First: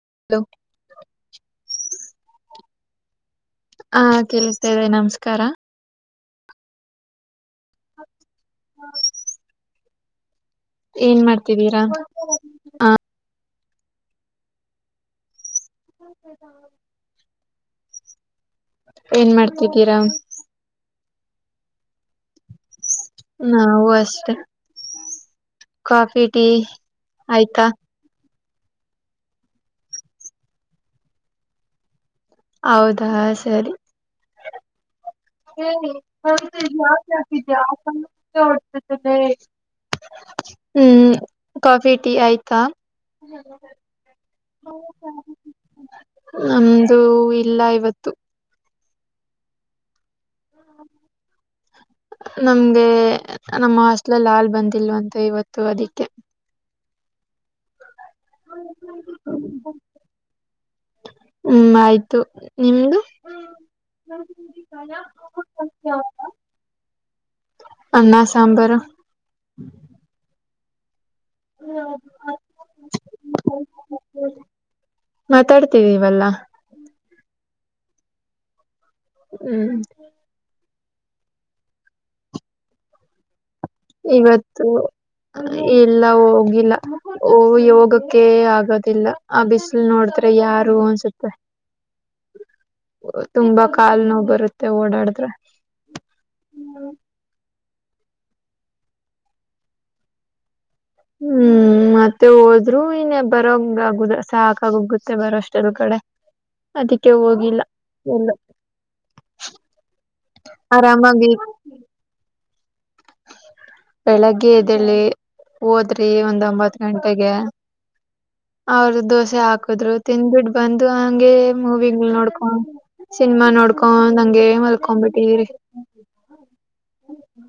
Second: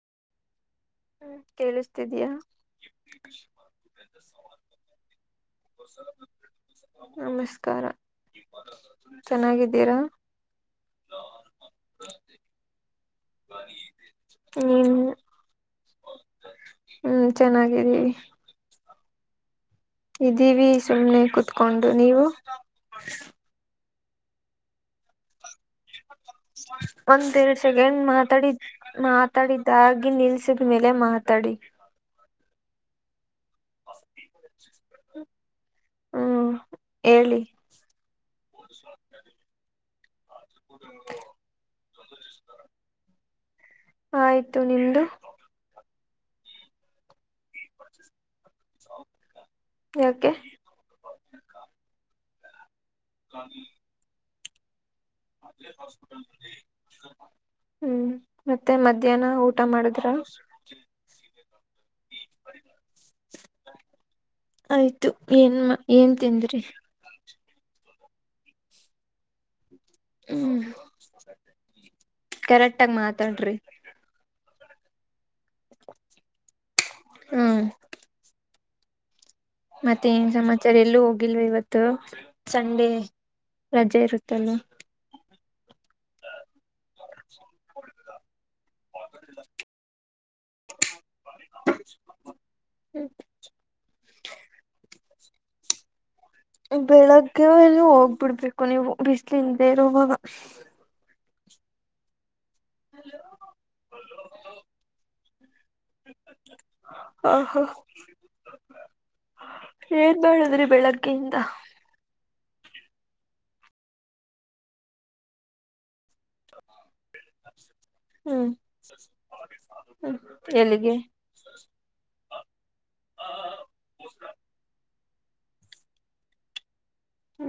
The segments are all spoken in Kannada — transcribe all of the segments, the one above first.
ಹ ಕೇಳಿಸ್ತಿದಯಾ ಹಾ ಕೇಳಿಸ್ತಾ್ದದೆ ನಮಸ್ಕಾರ ನಮಸ್ಕಾರ ಚೆನ್ನಾಗಿದ್ದೀರಾ ಏನ್ ಮಾಡ್ತಿದ್ದೀರಾ ಹ ಹ್ಮ ಹ್ಮ್ ಚೆನ್ನಾಗಿದ್ದೀ ಏನ್ ಮಾಡ್ತ ಇದೀವಿ ಸುಮ್ನೆ ಕುೂತ್ಕೊಂಡು ನೀವು ಕಾಫ ಒಂದೆರಡ್ ಸೆಕೆಂಡ್ ಮಾತಾಡಿದ ಮಾತಾಡಿದಾಗಿ ನಿಲ್ಸಿದ್ಮೇಲೆ ಮಾತಾಡಿ ಹೌದಾ ಸರಿ ಹ ಹ್ಮ್ ಹೇಳಿ ಜಿದ ತೋಡ್ತದೆ ಹ್ಮ್ ಕಾಫಿ ಟೀ ಆಯ್ತಾ ಆಯ್ತು ನಿಮ್ದು ನಮ್ದು ಇಲ್ಲ ಇವತ್ತು ಕೆ ನಮ್ಗೆ ನಮ್ಮ ಹಸ್ಲಲ್ಲಿ ಹಾಲ್ ಬಂದಿಲ್ವ ಅಂತ ಇವತ್ತು ಅದಕ್ಕೆ ಹ್ಮ್ ಮತ್ತೆ ಮಧ್ಯಾಹ್ನ ಊಟ ಮಾಡುದ್ರ ಹ್ಮ ಆಯ್ತು ನಿಮ್ದು ಆಯ್ತು ಏನ್ ಏನ್ ತಿಂದ್ರಿ ಅ್ಣ ಸಾಂಬಾರ ಹ್ಮ್ ಕರೆಕ್ಟ್ ಆಗ ಮಾತಾಡ್ರಿ ಮಾತಾಡ್ತವಿವಲ್ಲ ಹ್ಮ ಹ್ಮ್ ಮತ್ತೆ ಏನ್ ಸಮಾಚಾರ ಎಲ್ಲೂ ಹೋಗಿಲ್ವ ಇವತ್ತು ಸಂಡೆ ರಜೆ ಇರುತ್ತಲ್ಲ ಇವತ್ತು ಇಲ್ಲ ಹೋಗಿಲ್ಲ ಯೋಗಕ್ಕೆ ಆಗೋದಿಲ್ಲ ಆ ಬಿಸಿಲ್ ನೋಡ್ತ ಯಾರು ಅನ್ಸುತ್ತೆ ತುಂಬಾ ಕಾಲ್ ನೋ ಬರುತ್ತೆ ಓಡಾಡ ಹ ಬೆಳಗ್ಗೆ ಹೋಗ್ಬಿಡ್ಬೇಕು ನೀವು ಬಿಸಿ್ಲಿಂದೇ ಇರುವ ಹ್ಮ್ ಮತ್ತೆ ಹೋದ್ೂ ಇನ್ನ ಬರಂಗ ಆಗುದ ಸಾಕಾಗೋಗುತ್ತೆ ಬರೋಷ್ಟೆ ಕೆಳ ಕಡೆ ಅದಕ್ಕೆ ಹ ಹ ಹೋಗಿಲ್ಲ ಎಲ್ಲ ಏನ್ ಮಾಡಾುದ್ರಿ ಆರಾಮಾಗಿ ಬೆಳಗ್ಗೆಯಿಂದ ಬೆಳಗ್ಗೆ ಎ್ದೇಳಿ ಹೋದ್ರಿ ಒಂದ್ಂಬತ್ ಗಂಟೆಗೆ ಹ್ಮ್ ಅವ್ರ ದೋಸೆ ಹಾಕದ್ರು ಹ್ಮ್ ತಿಿಂದ್ಬಿಟ್ಟ ಬಂದು ಎಲ್ಲಿಗೆ ಹಂಗೆ ಮೂವಿ ನೋಡ್ಕೊಂಡ ಸಿನಿಮಾ ನೋಡ್ಕೊ ಹಂಗೆ ಮಲ್ಕೊಬಿಟ್ಟಿ್ರಿ ಹ್ಮ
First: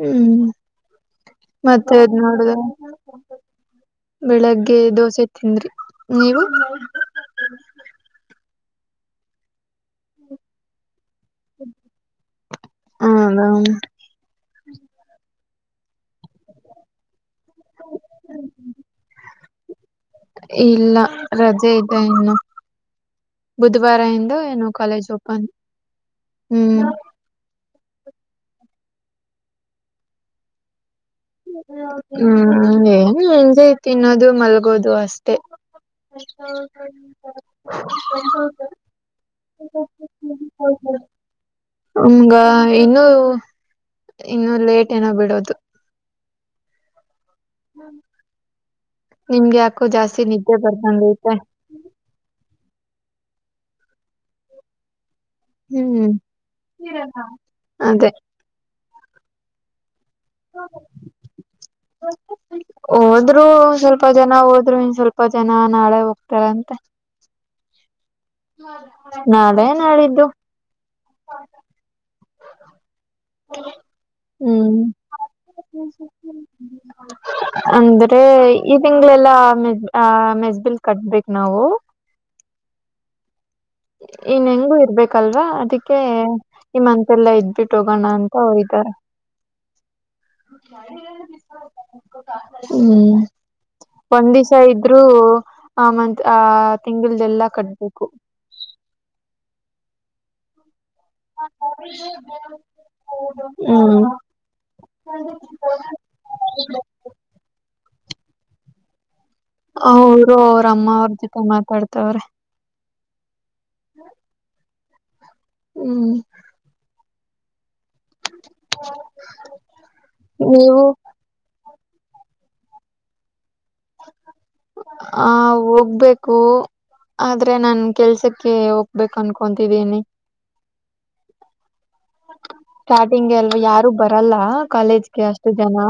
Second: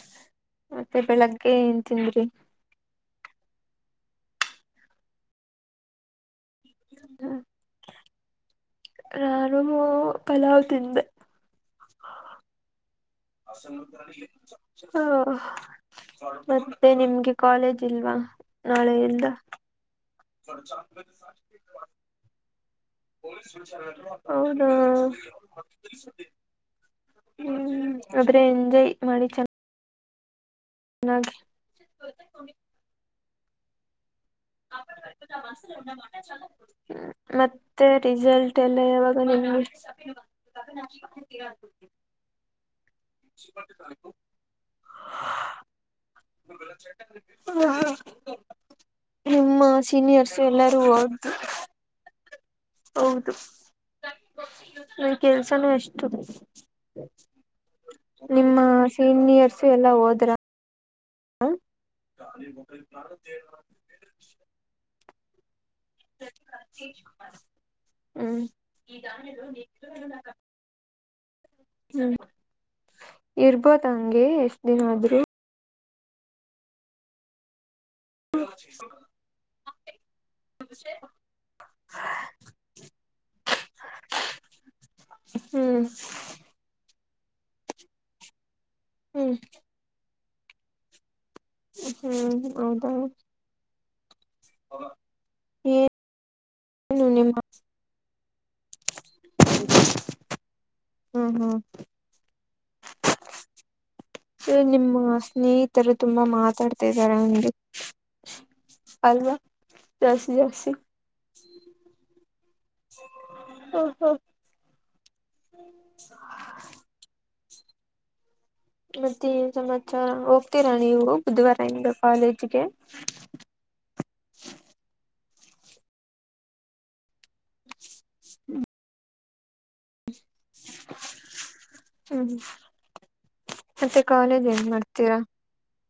ಹ್ಮ್ ಮತ್ತೆ ಬೆಳಗ್ಗೆ ಏನ್ ಮತ್ತೆದ್ ತಿಂದ್ರಿ ನೋಡುದ ಬೆಳಗ್ಗೆ ದೋಸೆ ತಿಂದ್ರಿ ನೀವು ಹ ನಾನುಮ ಕಲಾವತಿಿಂದ ಹೌದ ಹ ಮತ್ತೆ ನಿಮ್ಗೆ ಕಾಲೇಜ್ ಇಲ್ವಾ ನಾಳೆೆಯಲ್ದ ಇಲ್ಲ ರಜೆ ಇದ್ದ ಇನ್ನು ಬುಧವಾರ ಇಿಂದ ಹೌದಾ ಏನು ಕಾಲೇಜ್ ಓಪನ್ ಹ್ಮ್ ಹ್ಮ್ ಆದ್ರೆ ಎಂಜಾಯ್ ಮಾಡಿ ಚೆನ್ನ ಹ್ಮ್ ಎೆ ತಿನ್ನೋದು ಮಲ್ಗೋದು ಅಷ್ಟೇ ಮತ್ತೆ ರಿಸಲ್ಟ್ ಎಲ್ಲ ಯಾವಾಗ ನಿಮ್ಗೆ ಹಮ್ಂಗ ಇನ್ನುೂ ಇನ್ನುೂ ಲೇಟ್ ಏನ ಬಿಡೋದು ಹಾ ನಿಮ್ಗೆ ಯಾಕೋ ಜಾಸ್ತಿ ನಿದ್ದೆ ಹೌದು ಬರ್ಬಂದಐತೆ ಹೌದು ಕೆಲ್ಸನೂ ಎಷ್ಟು ಹ್ಮ್ ಅದೇ ನಿಮ್ಮ ಸೀನಿಯರ್ಸು ಎಲ್ಲಾ ಹೋದ್ರ ಹೋದ್ರು ಸ್ವಲ್ಪ ಜನ ಹೋದ್ರು ಇ ಸ್ವಲ್ಪ ಜನ ನಾಳೆ ಹೋಗ್ತಾರಂತೆ ಹ್ಮ್ ನಾಳೆ ನಾಡಿದ್ದು ಹ್ಮ್ ಇರ್ಬೋದ ಹಂಗೆ ಎಷ್ಟ ಹ್ಮ್ ದಿನ ಆದ್ರು ಅಂದ್ರೆ ಈ ತಿಂಗಳೆಲ್ಲಾ ಮ ಮೆಸ್ಬಿಲ್ ಕಟ್ಬೇಕ ನಾವು ಇನ್ ಹೆಂಗು ಇರ್ಬೇಕಲ್ವಾ ಹ್ಮ್ ಅದಕ್ಕೆಮ್ಮ ಎಲ್ಲ ಇದ್ ಬಿಟ್ಟು ಹೋಗೋಣ ಅಂತ ಹೋ್ದ ಹ್ಮ್ ಹ್ಮ್ ಹೌದ ಹ್ಮ್ ಒಂದ್ ದಿವಸ ಇದ್ರರು ಆ ಮಂತ್ ಆ ಏನು ನಿಮ್ಮ ತಿಂಗಲ್ದೆಲ್ಲ ಕಟ್ಬೇಕು ಹ್ಮ ಹ್ಮ್ ಹ್ಮ್ ನಿಮ್ಮ ಸ್ನೇಹಿತರು ತುಂಬಾ ಮಾತಾಡ್ತಾ ಇದಾರೆ ಒಂದು ಅವರು ಅವ್ರ ಅಮ್ಮ ಅವ್ರ ಜೊತೆ ಮಾತಾಡ್ತವ್ರೆ ಹ ಹ ಹ್ಮ್ ಮತ್ತೆನ್ ಸಮಾಚಾರ ಹೋಗ್ತೀರಾ ನೀವು ಬುಧವಾರ ಇಿಂದ ಕಾಲೇಜ್ ಿಕೆ ಆ ಹೋಗ್ಬೇಕು ಆದ್ರೆ ನನ್ ಕೆಲ್ಸಕ್ಕೆ ಹೋಗ್ಬೇಕು ಕನ್ಕೊಂತಿವೀನಿ ಹ್ಮ್ ಸ್ಟಾರ್ಟಿಂಗ್ಗೆ ಎಲ್ ಯಾರು ಮತ್ತೆ ಬರಲ್ಲ ಕಾಲೇಜ್ ಏನ್ ಮಾಡ್ತೀರಾ ಕಾಲೇಜ್ಗೆ ಅಷ್ಟು ಜನ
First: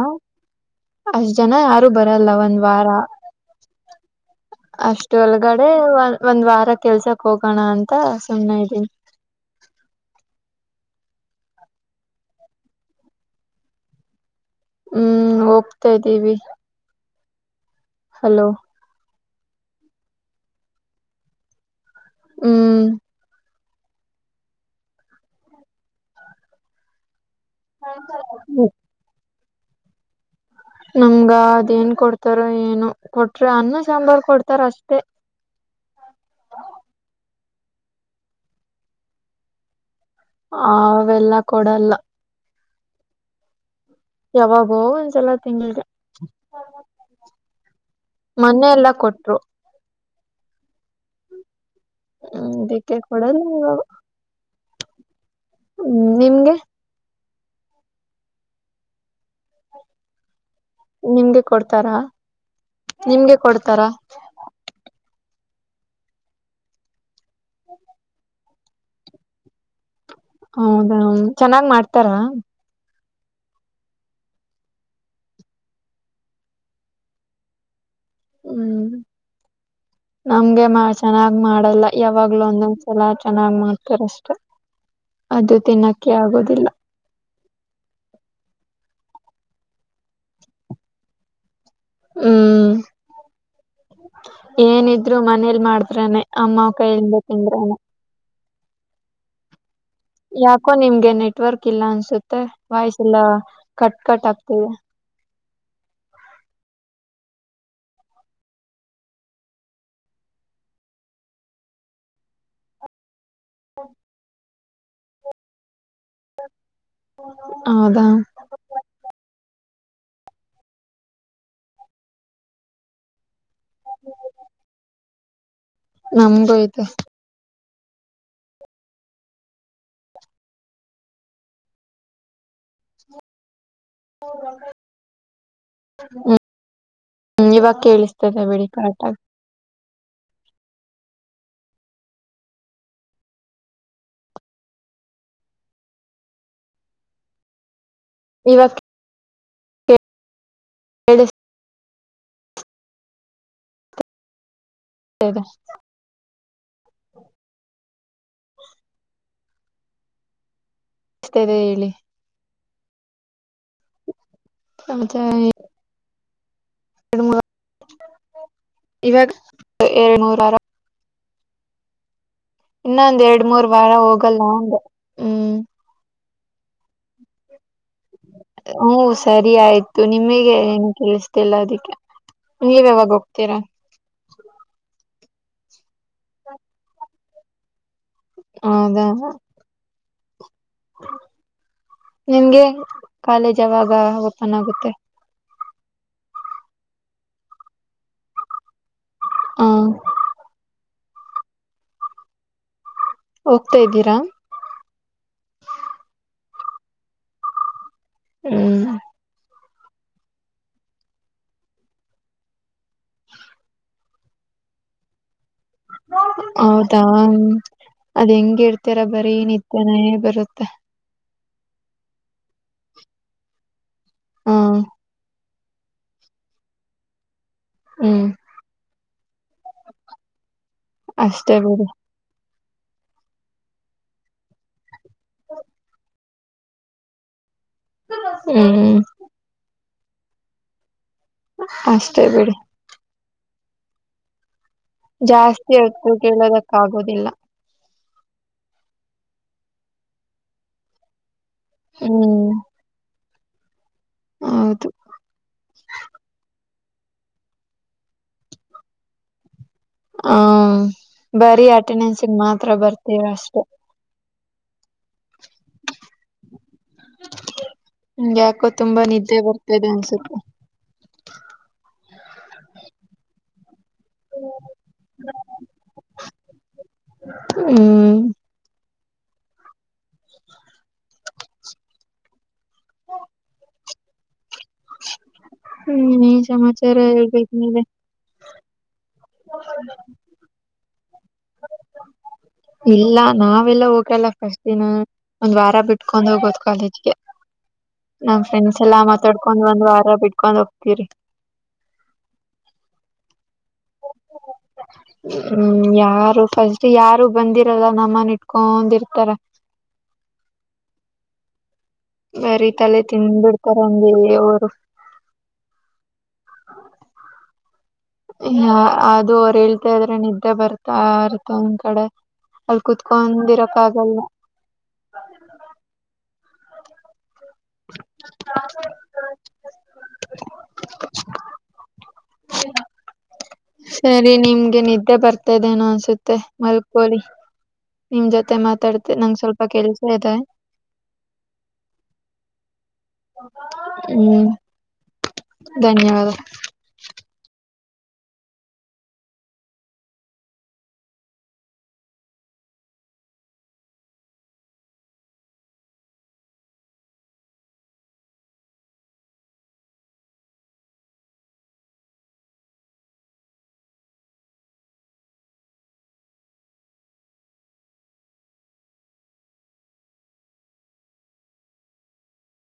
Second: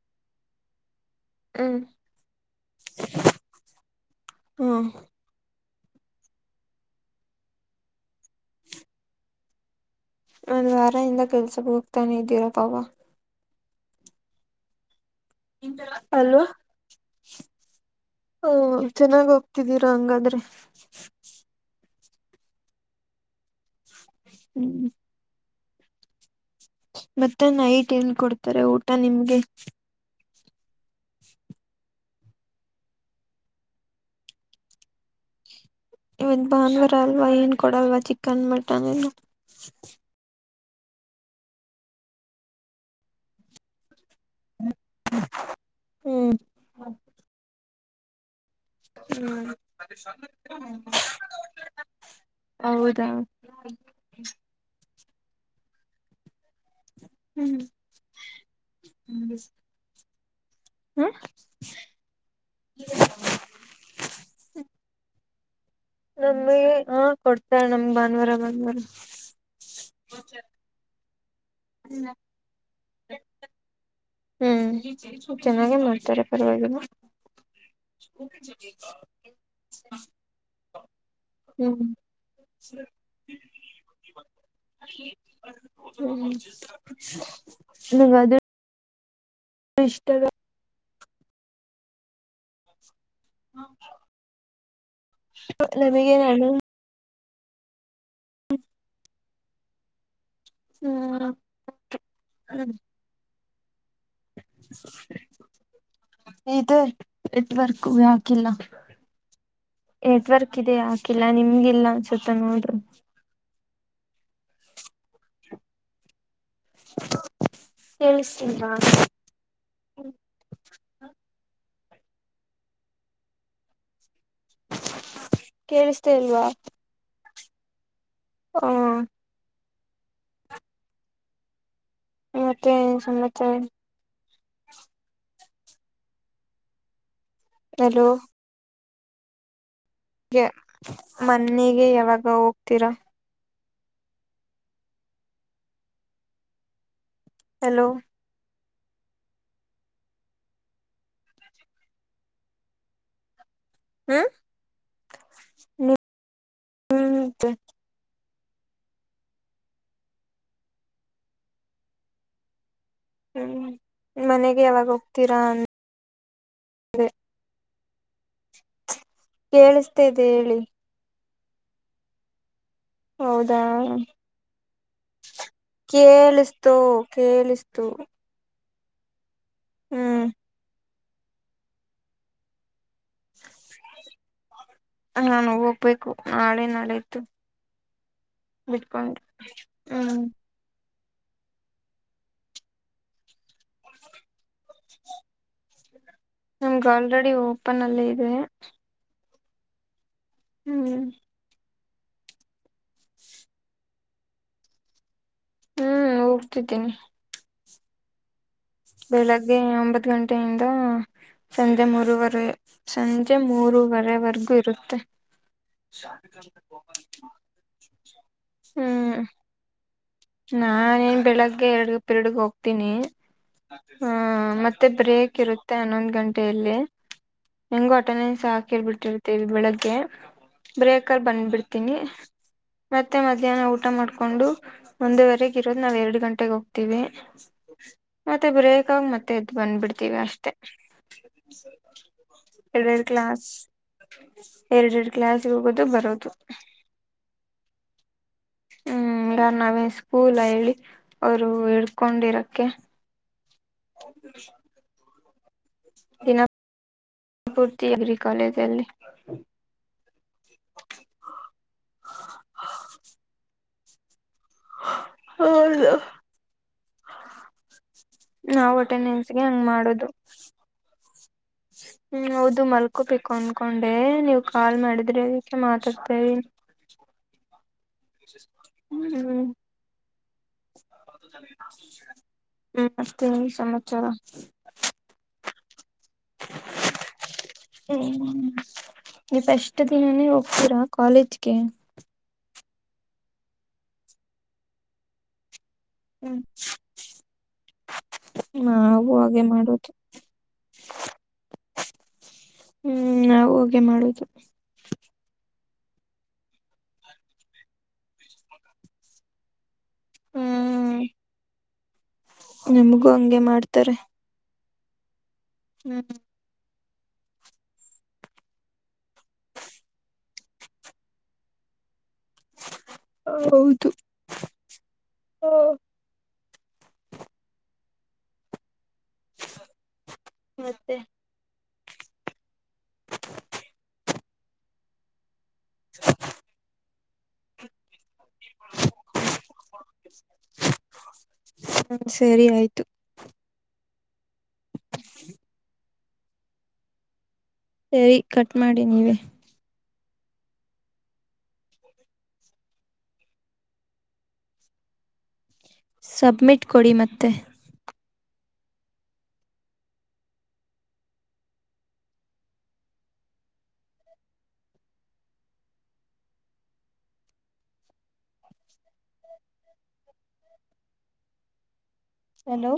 ಅಷ್ಟ ಜನ ಹ್ಮ್ ಯಾರು ಬರಲ್ಲ ಒಂದ್ ವಾರ ಹ್ಮ್ ಅಷ್ಟು ಒಳಗಡೆ ಅ ಒಂದ್ ವಾರ ಕೆಲ್ಸಕ್ ಹೋಗೋಣ ಅಂತ ಸುಮ್ಮ್ನೆ ಇದ್ದೀನಿ ಒಂದು ವಾರ ಇಿಂದ ಕೆಲಸ ಹೋಗ್ತಾನೆ ಇದ್ದೀರಾ ಪಾವ ಹ್ಮ್ ಹೋಗ್ತಾ ಅ ಇದ್ದೀವಿ ಹಲೋ ಹ ಚೆನ್ನಾಗೋಗ ಹತಿದ್ದೀರಾ ಹಂಗಾದ್ರೆ ಹ್ಮ್ ಹ್ಮ್ ಮತ್ತೆ ನೈಟ್ ಎಲ್ಲಿ ಕೊಡ್ತಾರೆ ಊಟ ನಿಮ್ಗೆ ನಮ್ಗ ಅದೇನ್ ಕೊಡ್ತಾರ ಏನು ಕೊಟ್ರೆ ಅನ್ನ ಸಾಂಬಾರ್ ಕೊಡ್ತಾರ ಅಷ್ಟೇ ಇವತ್ ಬಾಂದುವಾರ ಅಲ್ವಾ ಏನ್ ಕೊಡಲ್ವಾ ಚಿಕನ್ ಮಟನ್ ಇಲ್ಲ ಅವೆಲ್ಲ ಕೊಡಲ್ಲ ಯಾವಾಗೋ ಒಂದ್ಸಲ ತಿಂಗಳಗೆ ಹ್ಮ್ ಹ್ಮ್ ಹ್ಮ್ ಹ ಅದಕ್ಕೆ ಕೊಡಲ್ಲ ಇವಾಗ ಹೌದಾ ಹ್ಮ್ ನಿಮ್ಗೆ ಹ್ಮ್ ಹ್ಮ ನಿಮ್ಗೆ ಕೊಡ್ತಾರಾ ನಿಮ್ಗೆ ಕೊಡ್ತಾರ ನಮಗೆ ಹಾ ಕೊಡ್ತಾರೆ ನಮ ಭಾನುವಾರ ಭಾನುವಾರ ಹೌದಾ ಚೆನ್ನಾಗ್ ಮಾಡ್ತಾರಾ ಹ ಹ್ಮ್ ಚೆನ್ನಾಗೇ ಮಾಡ್ತಾರೆ ಪರ್ವಾಗಿ ಹ ಹ್ಮ್ ನಮ್ಗೆ ಮಾ ಚೆನ್ನಾಗ್ ಮಾಡಲ್ಲ ಯಾವಾಗ್ಲೂ ಒಂದೊಂದ್ಸಲ ಚೆನ್ನಾಗ್ ಮಾಡ್ತಾರಷ್ಟೆ ಅದು ತಿನ್ನಕ್ಕೆ ಆಗೋದಿಲ್ಲ ನಂಗ ಅದು ಇಷ್ಟದ ಹ್ಮ್ ಏನಿದ್ರು ಮನೇಲಿ ನಮಗೆ ಮಾಡ್ತ್ರ್ರಾನನೆ ಅಮ್ಮ ಕೈಯಲ್ದ ಹ್ರ ಹ್ಮ ಯಾಕೋ ನಿಮ್ಗೆ ನೆಟ್ವರ್ಕ್ ಇಲ್ಲ ಅನ್ಸುತ್ತೆ ವಾಯ್ಸ ಎಲ್ಲ ಕಟ್ ಕಟ್ ಆಗ್ತದೆ ಇದೆ ನೆಟ್ವರ್ಕ್ ಹಾಕಿಲ್ಲ ನೆಟ್ವರ್ಕ್ ಇದೆ ಯಾಕಿಲ್ಲ ನಿಮ್ಗಿಲ್ಲ ಅನ್ಸುತ್ತ ನೋಡರು ಹೌದಾ ತಿಳಿಸ ಕೇಳಿಸ್ತೇ ಅಲ್ವಾ ನಮ್ಗೂ ಐತೆ ಹ ಮತ್ತೆ ಸಮಾಚ ಹ್ಮ ಇವಾಗ ಹಲೋ ಕೇಳಿಸ್ತದೆ ಬಿಡಿ ಕಟಾ ಗೆ ಮನ್ನೆಗೆ ಯಾವಾಗ ಹೋಗ್ತೀರಾ ಹಲೋ ಇವತ್ತು ಎಡು ಹ್ಮ್ ನೀ ಹ್ಮ್ ಮಸ್ತದೆ ಹೇಳಿ ಹ್ಮ್ ಮನೆಗೆ ಯಾವಾಗ ಹೋಗ್ತೀರಾ ಎಡು ಇವಾಗ ಕೇಳಿಸ್ತಾ ಇದೆ ಎನೂರರ ಹೇಳಿ ಎರಡ್ ಹೌದಾ ಮೂರ್ ವಾರ ಹೋಗಲ್ಲ ಅಂದೆ ಹ್ಮ್ ಕೇಳ ತೋ ಕೇಳಿಸ್ತು ಹ್ಮ ಸರಿ ಆಯ್ತು ಹ್ಮ್ ನಿಮಗೆ ಕಳಿಸತಿ ಇಲ್ಲ ಅದಿಕ್ಕೆ ನೀವ ಯಾವಾಗ ಹೋಗ್ತೀರಾ ನಾನು ಹೋಗ್ಬೇಕು ನಾಳೆ ನಾಳೆಯತು ಹೌದಾ ಬಿಟ್ಕೊಂಡು ಹ್ಮ್ ನಿಮ್ಗೆ ಕಾಲೇಜ್ ಯಾವಾಗ ಓಪನ್ ಆಗುತ್ತೆ ನಮ್ಗೆ ಆಲ್ರೆಡಿ ಓಪನ್ ಅಲ್ಲಿ ಇದೆ ಹ್ಮ ಹ್ಮ್ ಹೋಗ್ತಾ ಇದ್ದೀರಾ ಕೊಡ್ತಿದ್ದೀನಿ ಹ್ಮ ಹಾಗಗೆ ಒಂಬತ್ ಗಂಟೆಯಿಂದ ಸಂಜೆ ಮೂರರುವರೆ ಸಂಜೆ ಮೂರರುವರೆವರೆಗೂ ಇರುತ್ತೆ ಹೌದಾ ಅದ್ ಹೆಂಗ ಇರ್ತೀರ ಬರೀ ನಿತ್ಯಾನೆ ನಾೇನ್ ಬೆಳಗ್ಗೆ ಎರಡ್ ಪಿರಡ್ಗೆ ಹೋಗ್ತೀನಿ ಹಾ ಮತ್ತೆ ಬ್ರೇಕ್ ಇರುತ್ತೆ ಹನ್ನೊಂದ ಗಂಟೆಯಲ್ಲಿ ಹೆಂಗು ಹ್ಮ್ ಅಟೆಂಡೆನ್ಸ್ ಹಾಕಿಳ್ಬಿಟ್ಟಿರ್ತೇವಿ ಬೆಳಗ್ಗೆ ಬ್ರೇಕಾರ್ ಅಷ್ಟೇ ಬಿಡಿ ಬಂದ್ಬಿಡ್ತೀನಿ ಮತ್ತೆ ಮಧ್ಯಾಹ್ನ ಊಟ ಮಾಡ್ಕೊಂಡು ಒಂದುವರೆಗೆ ಇರೋದ್ ನಾವ್ ಎರಡು ಗಂಟೆ ಹೊಟ್ಟೆಗೆ ಹೋಗ್ತೀವಿ ಮತ್ತೆ ಬ್ರೇಕ ಹ್ಮ್ ಆಗ ಮತ್ತೆ ಎದ್ ಬಂದ್ಬಿಡ್ತೀವಿ ಅಷ್ಟೆ ಅಷ್ಟೇ ಬಿಡಿ ಲ್ ಕ್ಲಸ್ ಎರಡೆ ಎರಡು ಕ್ಲಾಸ್ ಜಾಸ್ತಿ ಹೋಗೋದು ಹೊತ್ತು ಬರೋದು ಕೇಳೋದಕ್ ಆಗೋದಿಲ್ಲ ಹ್ಮ್ ಯಾರ್ ನಾವೇ ಸ್ಕೂಲ್ ಹೇಳಿ ಅವರು ಹ್ಮ್ ಹಡ್ಕೊಂಡಿರಕ್ಕೆ ಹೌದು ದಿನಪೂರ್ತಿ ಅಗ್ರಿಕಾಲೇಜಲ್ಲಿ ಹ ಬರೀ ಅಟೆಂಡೆನ್ಸ್ಗ್ ಮಾತ್ರ ಬರ್ತೀರ ಅಷ್ಟೆ ಹೌ ಯಾಕೋ ನಾವ್ ತುಂಬಾ ನಿದ್ದೆ ಅಟೆಂಡೆನ್ಸ್ಗೆ ಹಂಗ ಬರ್ತಿದೆ ಮಾಡುದು ಅನ್ಸುತ್ತೆ ಹ್ಮ್ ಹೌದು ಮಲ್ಕೋಬೇಕು ಅನ್ಕೊಂಡ ಅಂಡೇ ನೀವ್ ಕಾಲ್ ಮಾಡಿದ್ರೆ ಅದಕ್ಕೆ ಮಾತಾಡ್ತೇವ ಹ್ಮ್ ಹ್ಮ್ ಹ್ಮ್ ಮಸ್ತೇ ನಿ ಸಮಾಚಾರ ಹ್ಮ್ ನೀ ಸಮಾಚಾರ ಹೇಳ್ಬೇಕ ಮೇಲೆ ನೀಫಷ್ಟಟ್ ದಿನಾನೇ ಹೋಗ್ತೀರಾ ಕಾಲೇಜ್ಗೆ ಇಲ್ಲ ನಾವೆಲ್ಲ ಹೋಗಲ್ಲ ಫಸ್ಟ್ ದಿನ ಒಂದ್ ವ ಬಿಟ್ಕೊಂಡ್ ಹ್ಮ್ ಹೋಗೋದು ಕಾಲೇಜ್ಗೆ ನಮ್ ಫ್ರೆಂಡ್ಸ್ ಎಲ್ಲಾ ನಾವು ಹಾಗೆ ಮಾತಾಡ್ಕೊಂಡ್ ಒಂದ್ ಮಾಡೋದು ವಾರ ಬಿಟ್ಕೊಂಡ್ ಹೋಗತೀರಿ ಹ್ಮ್ ನಾ ಹೋಗೆ ಮಾಡುದು ಹ್ಮ್ ಯಾರು ಫಸ್ಟ್ ಯಾರು ಬಂದಿರಲ್ಲ ನಮ್ಮನ್ ಇಟ್ಕೊಂಡಿರ್ತಾರ ಹ್ಮ್ ಬರಿೀ ತಲೆ ನಮಗೂ ತಿನ್ ಹಂಗೆ ಮಾಡ್ತಾರೆ. ಬಿಿಡ್ತಾರಂಗೆ ಅವರು ಹ್ಮ್ ಹ ಯ ಅದು ಅವ್ರು ಹೇಳ್ತಾ ಇದ್ರೆ ನಿದ್ದೆ ಬರ್ತಾ ಇರ್ತ ಒಂದ್ ಕಡೆ ಅಲ್ಲಿ ಕುೂತ್ಕೊಂಡಿರಕ್ಕ ಹೌದು ಆಗಲ್ಲ ಸ ಮತ್ತೆ ಸರಿ ನಿಮ್ಗೆ ನಿದ್ದೆ ಬರ್ತಾದೆೇನೋ ಅನ್ಸುತ್ತೆ ಮಲ್ಕೋಳಿ ನಿಮ್ ಜೊತೆ ಮಾತಾಡ್ತ ನಂ ಸ್ವಲ್ಪ ಕೆಲ್ಸ ಇದೆ ಹ್ಮ ಸರಿ ಆಯ್ತು ಹ್ಮ್ ಧನ್ಯವಾದ ಸರಿ ಕಟ್ ಮಾಡಿ ನೀವವೆ ಸಬ್ಮಿಟ್ ಕೊಡಿ ಮತ್ತೆ ಹಲೋ